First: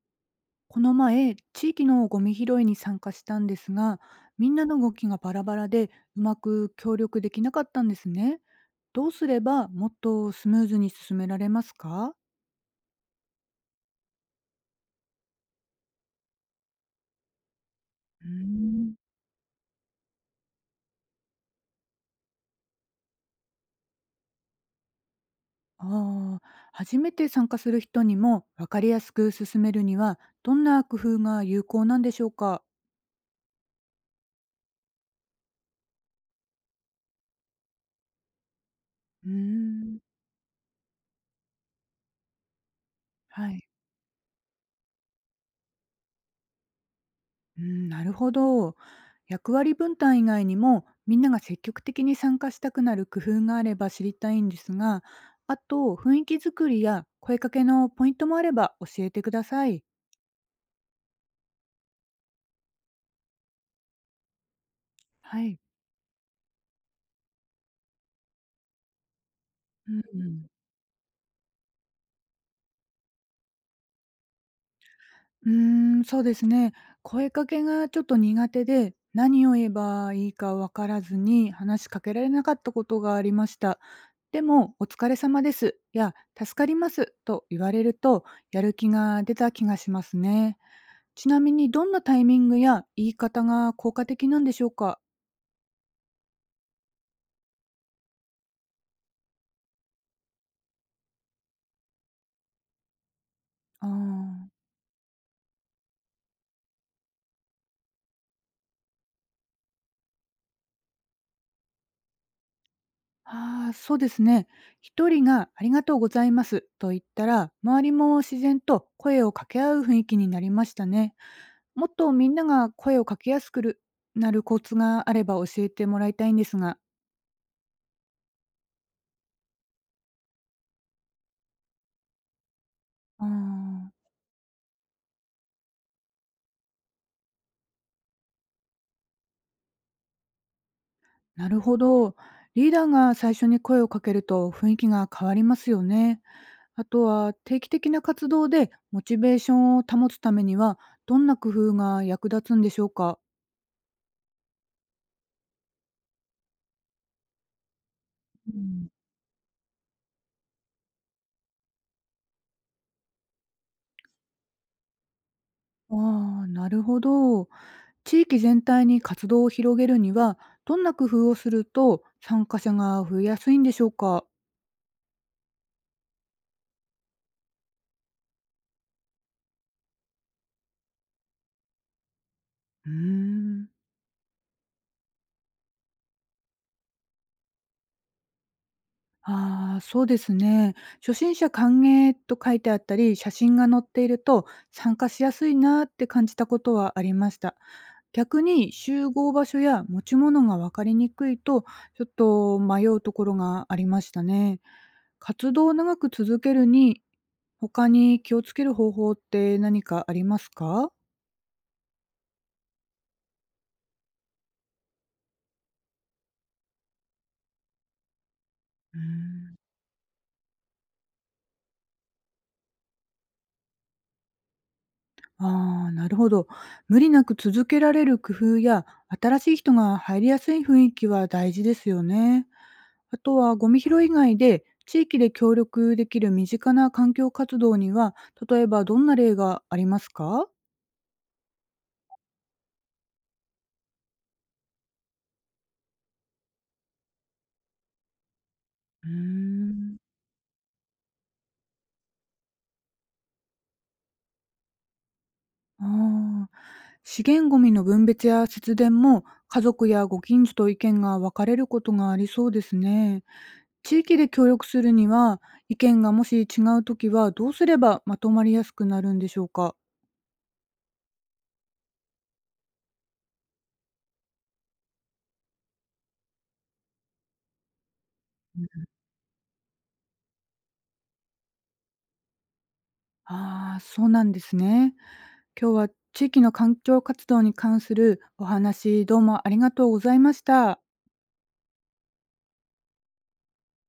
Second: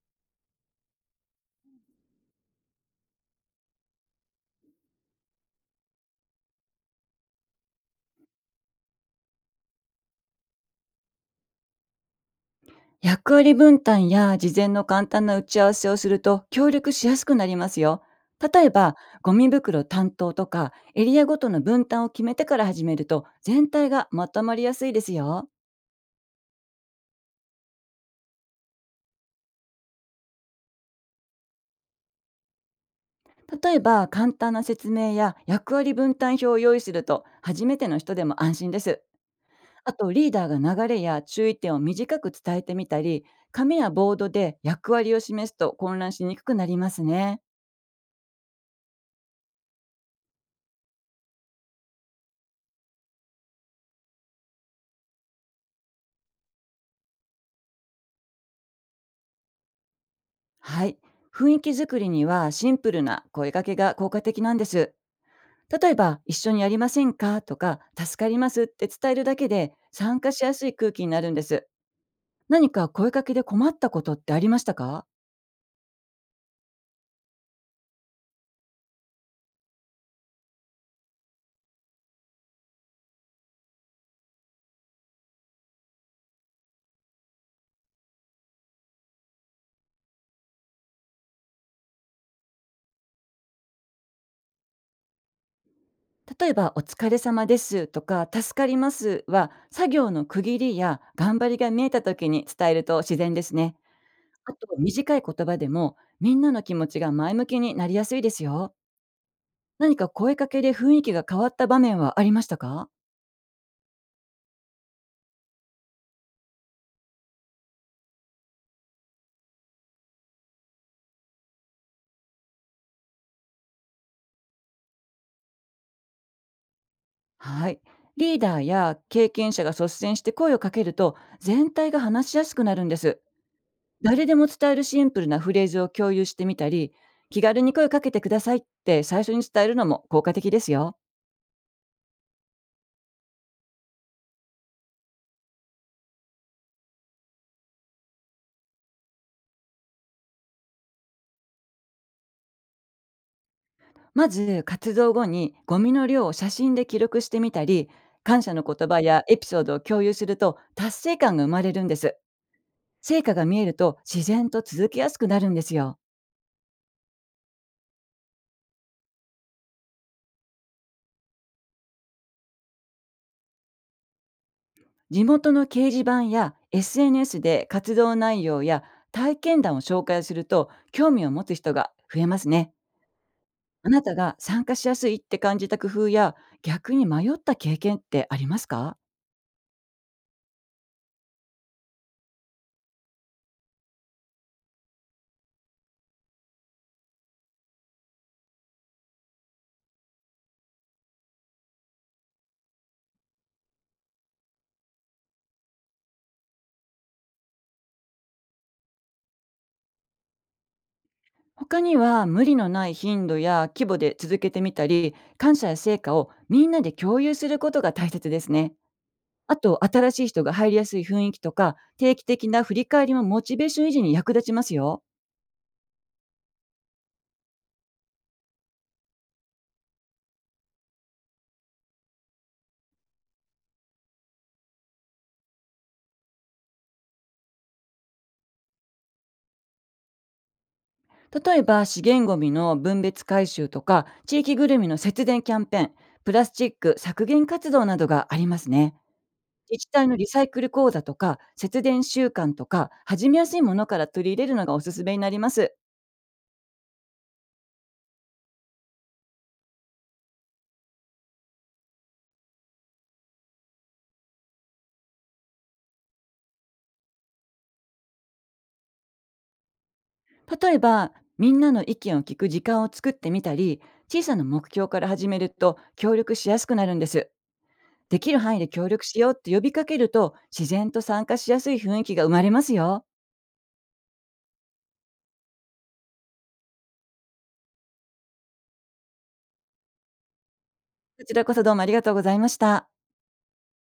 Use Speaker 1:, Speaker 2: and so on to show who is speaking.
Speaker 1: この前、地域のゴミ拾いに参加したんですが、みんなの動きがバラバラで、うまく協力できなかったんですね。どうすればもっとスムーズに進められますか？
Speaker 2: 役割分担や事前の簡単な打ち合わせをすると協力しやすくなりますよ。
Speaker 1: うー
Speaker 2: 例え
Speaker 1: ん。
Speaker 2: ば、ゴミ袋担当とかエリアごとの分担を決めてから始めると全体がまとまりやすいですよ。
Speaker 1: ああ、初めて参加する人にも分かりやすく進めるには、どんな工夫が有効なんでしょうか？
Speaker 2: 例えば、簡単な説明や役割分担表を用意すると初めての人でも安心です。
Speaker 1: うー
Speaker 2: あ
Speaker 1: ん。
Speaker 2: と、リーダーが流れや注意点を短く伝えてみたり、
Speaker 1: はい。
Speaker 2: 紙やボードで役割を示すと混乱しにくくなりますね。
Speaker 1: うん、なるほど。役割分担以外にもみんなが積極的に参加したくなる工夫があれば知りたいんですが、あと雰囲気作りや声かけのポイントもあれば教えてください。
Speaker 2: はい。雰囲気作りにはシンプルな声かけが効果的なんです。
Speaker 1: はい。
Speaker 2: 例えば、一緒にやりませんかとか、助かりますって伝えるだけで
Speaker 1: う
Speaker 2: 参加し
Speaker 1: ん
Speaker 2: やすい空気になるんです。何か声かけで困ったことってありましたか？
Speaker 1: うん、そうですね。声かけがちょっと苦手で何を言えばいいかわからずに話しかけられなかったことがありました。でも「お疲れ様です」や「助かります」と言われるとやる気が出た気がしますね。ちなみにどんなタイミングや言い方が効果的なんでしょうか？
Speaker 2: 例えば、お疲れ様ですとか、助かりますは、作業の区切りや頑張りが見えた時に伝えると自然ですね。
Speaker 1: あーあ
Speaker 2: あ
Speaker 1: ー。
Speaker 2: と、短い言葉でも、みんなの気持ちが前向きになりやすいですよ。何か声かけで雰囲気が変わった場面はありましたか？
Speaker 1: あ、そうですね。一人が「ありがとうございます」と言ったら、周りも自然と声を掛け合う雰囲気になりましたね。もっとみんなが声を掛けやすくるなるコツがあれば教えてもらいたいんですが。
Speaker 2: はい。リーダーや経験者が率先して声をかけると、全体が話しやすくなるんです。
Speaker 1: ああ、
Speaker 2: 誰でも伝えるシンプルなフレーズを共有してみたり、気軽に声をかけてくださいって最初に伝えるのも効果的ですよ。
Speaker 1: なるほど。リーダーが最初に声をかけると雰囲気が変わりますよね。あとは定期的な活動でモチベーションを保つためにはどんな工夫が役立つんでしょうか？
Speaker 2: まず、活動後にゴミの量を写真で記録してみたり、感
Speaker 1: う
Speaker 2: 謝の言
Speaker 1: ん。
Speaker 2: 葉やエピソードを共有すると達成感が生まれるんです。成果が見えると自然と続けやすくなるんですよ。
Speaker 1: ああ、なるほど。地域全体に活動を広げるにはどんな工夫をすると参加者が増えやすいんでしょうか？
Speaker 2: 地元の掲示板や SNS で活動内容や体験談を紹介すると興味を持つ人が増えますね。
Speaker 1: うーん。
Speaker 2: あなたが参加しやすいって感じた工夫や、逆に迷った経験ってありますか？
Speaker 1: ああ、そうですね。初心者歓迎と書いてあったり、写真が載っていると参加しやすいなって感じたことはありました。逆に集合場所や持ち物が分かりにくいと、ちょっと迷うところがありましたね。活動を長く続けるに、他に気をつける方法って何かありますか？
Speaker 2: 他には、無理のない頻度や規模で続けてみたり、感謝や成果をみんなで共有することが大切ですね。
Speaker 1: うー
Speaker 2: あ
Speaker 1: ん。
Speaker 2: と、新しい人が入りやすい雰囲気とか定期的な振り返りもモチベーション維持に役立ちますよ。
Speaker 1: ああ、なるほど。無理なく続けられる工夫や、新しい人が入りやすい雰囲気は大事ですよね。あとは、ゴミ拾い以外で、地域で協力できる身近な環境活動には、例えばどんな例がありますか？
Speaker 2: 例えば、資源ごみの分別回収とか地域ぐるみの節電キャンペーン、プラスチック削減活動などがありますね。
Speaker 1: うー
Speaker 2: 自治
Speaker 1: ん。
Speaker 2: 体のリサイクル講座とか節電習慣とか、始めやすいものから取り入れるのがおすすめになります。
Speaker 1: ああ、資源ゴミの分別や節電も、家族やご近所と意見が分かれることがありそうですね。地域で協力するには、意見がもし違うときはどうすればまとまりやすくなるんでしょうか？
Speaker 2: 例えば、みんなの意見を聞く時間を作ってみたり、小さな目標から始めると協力しやすくなるんです。できる範囲で協力しようって呼びかけると、自然と参加しやすい雰囲気が生まれますよ。
Speaker 1: ああ、そうなんですね。今日は地域の環境活動に関するお話、どうもありがとうございました。
Speaker 2: こちらこそどうもありがとうございました。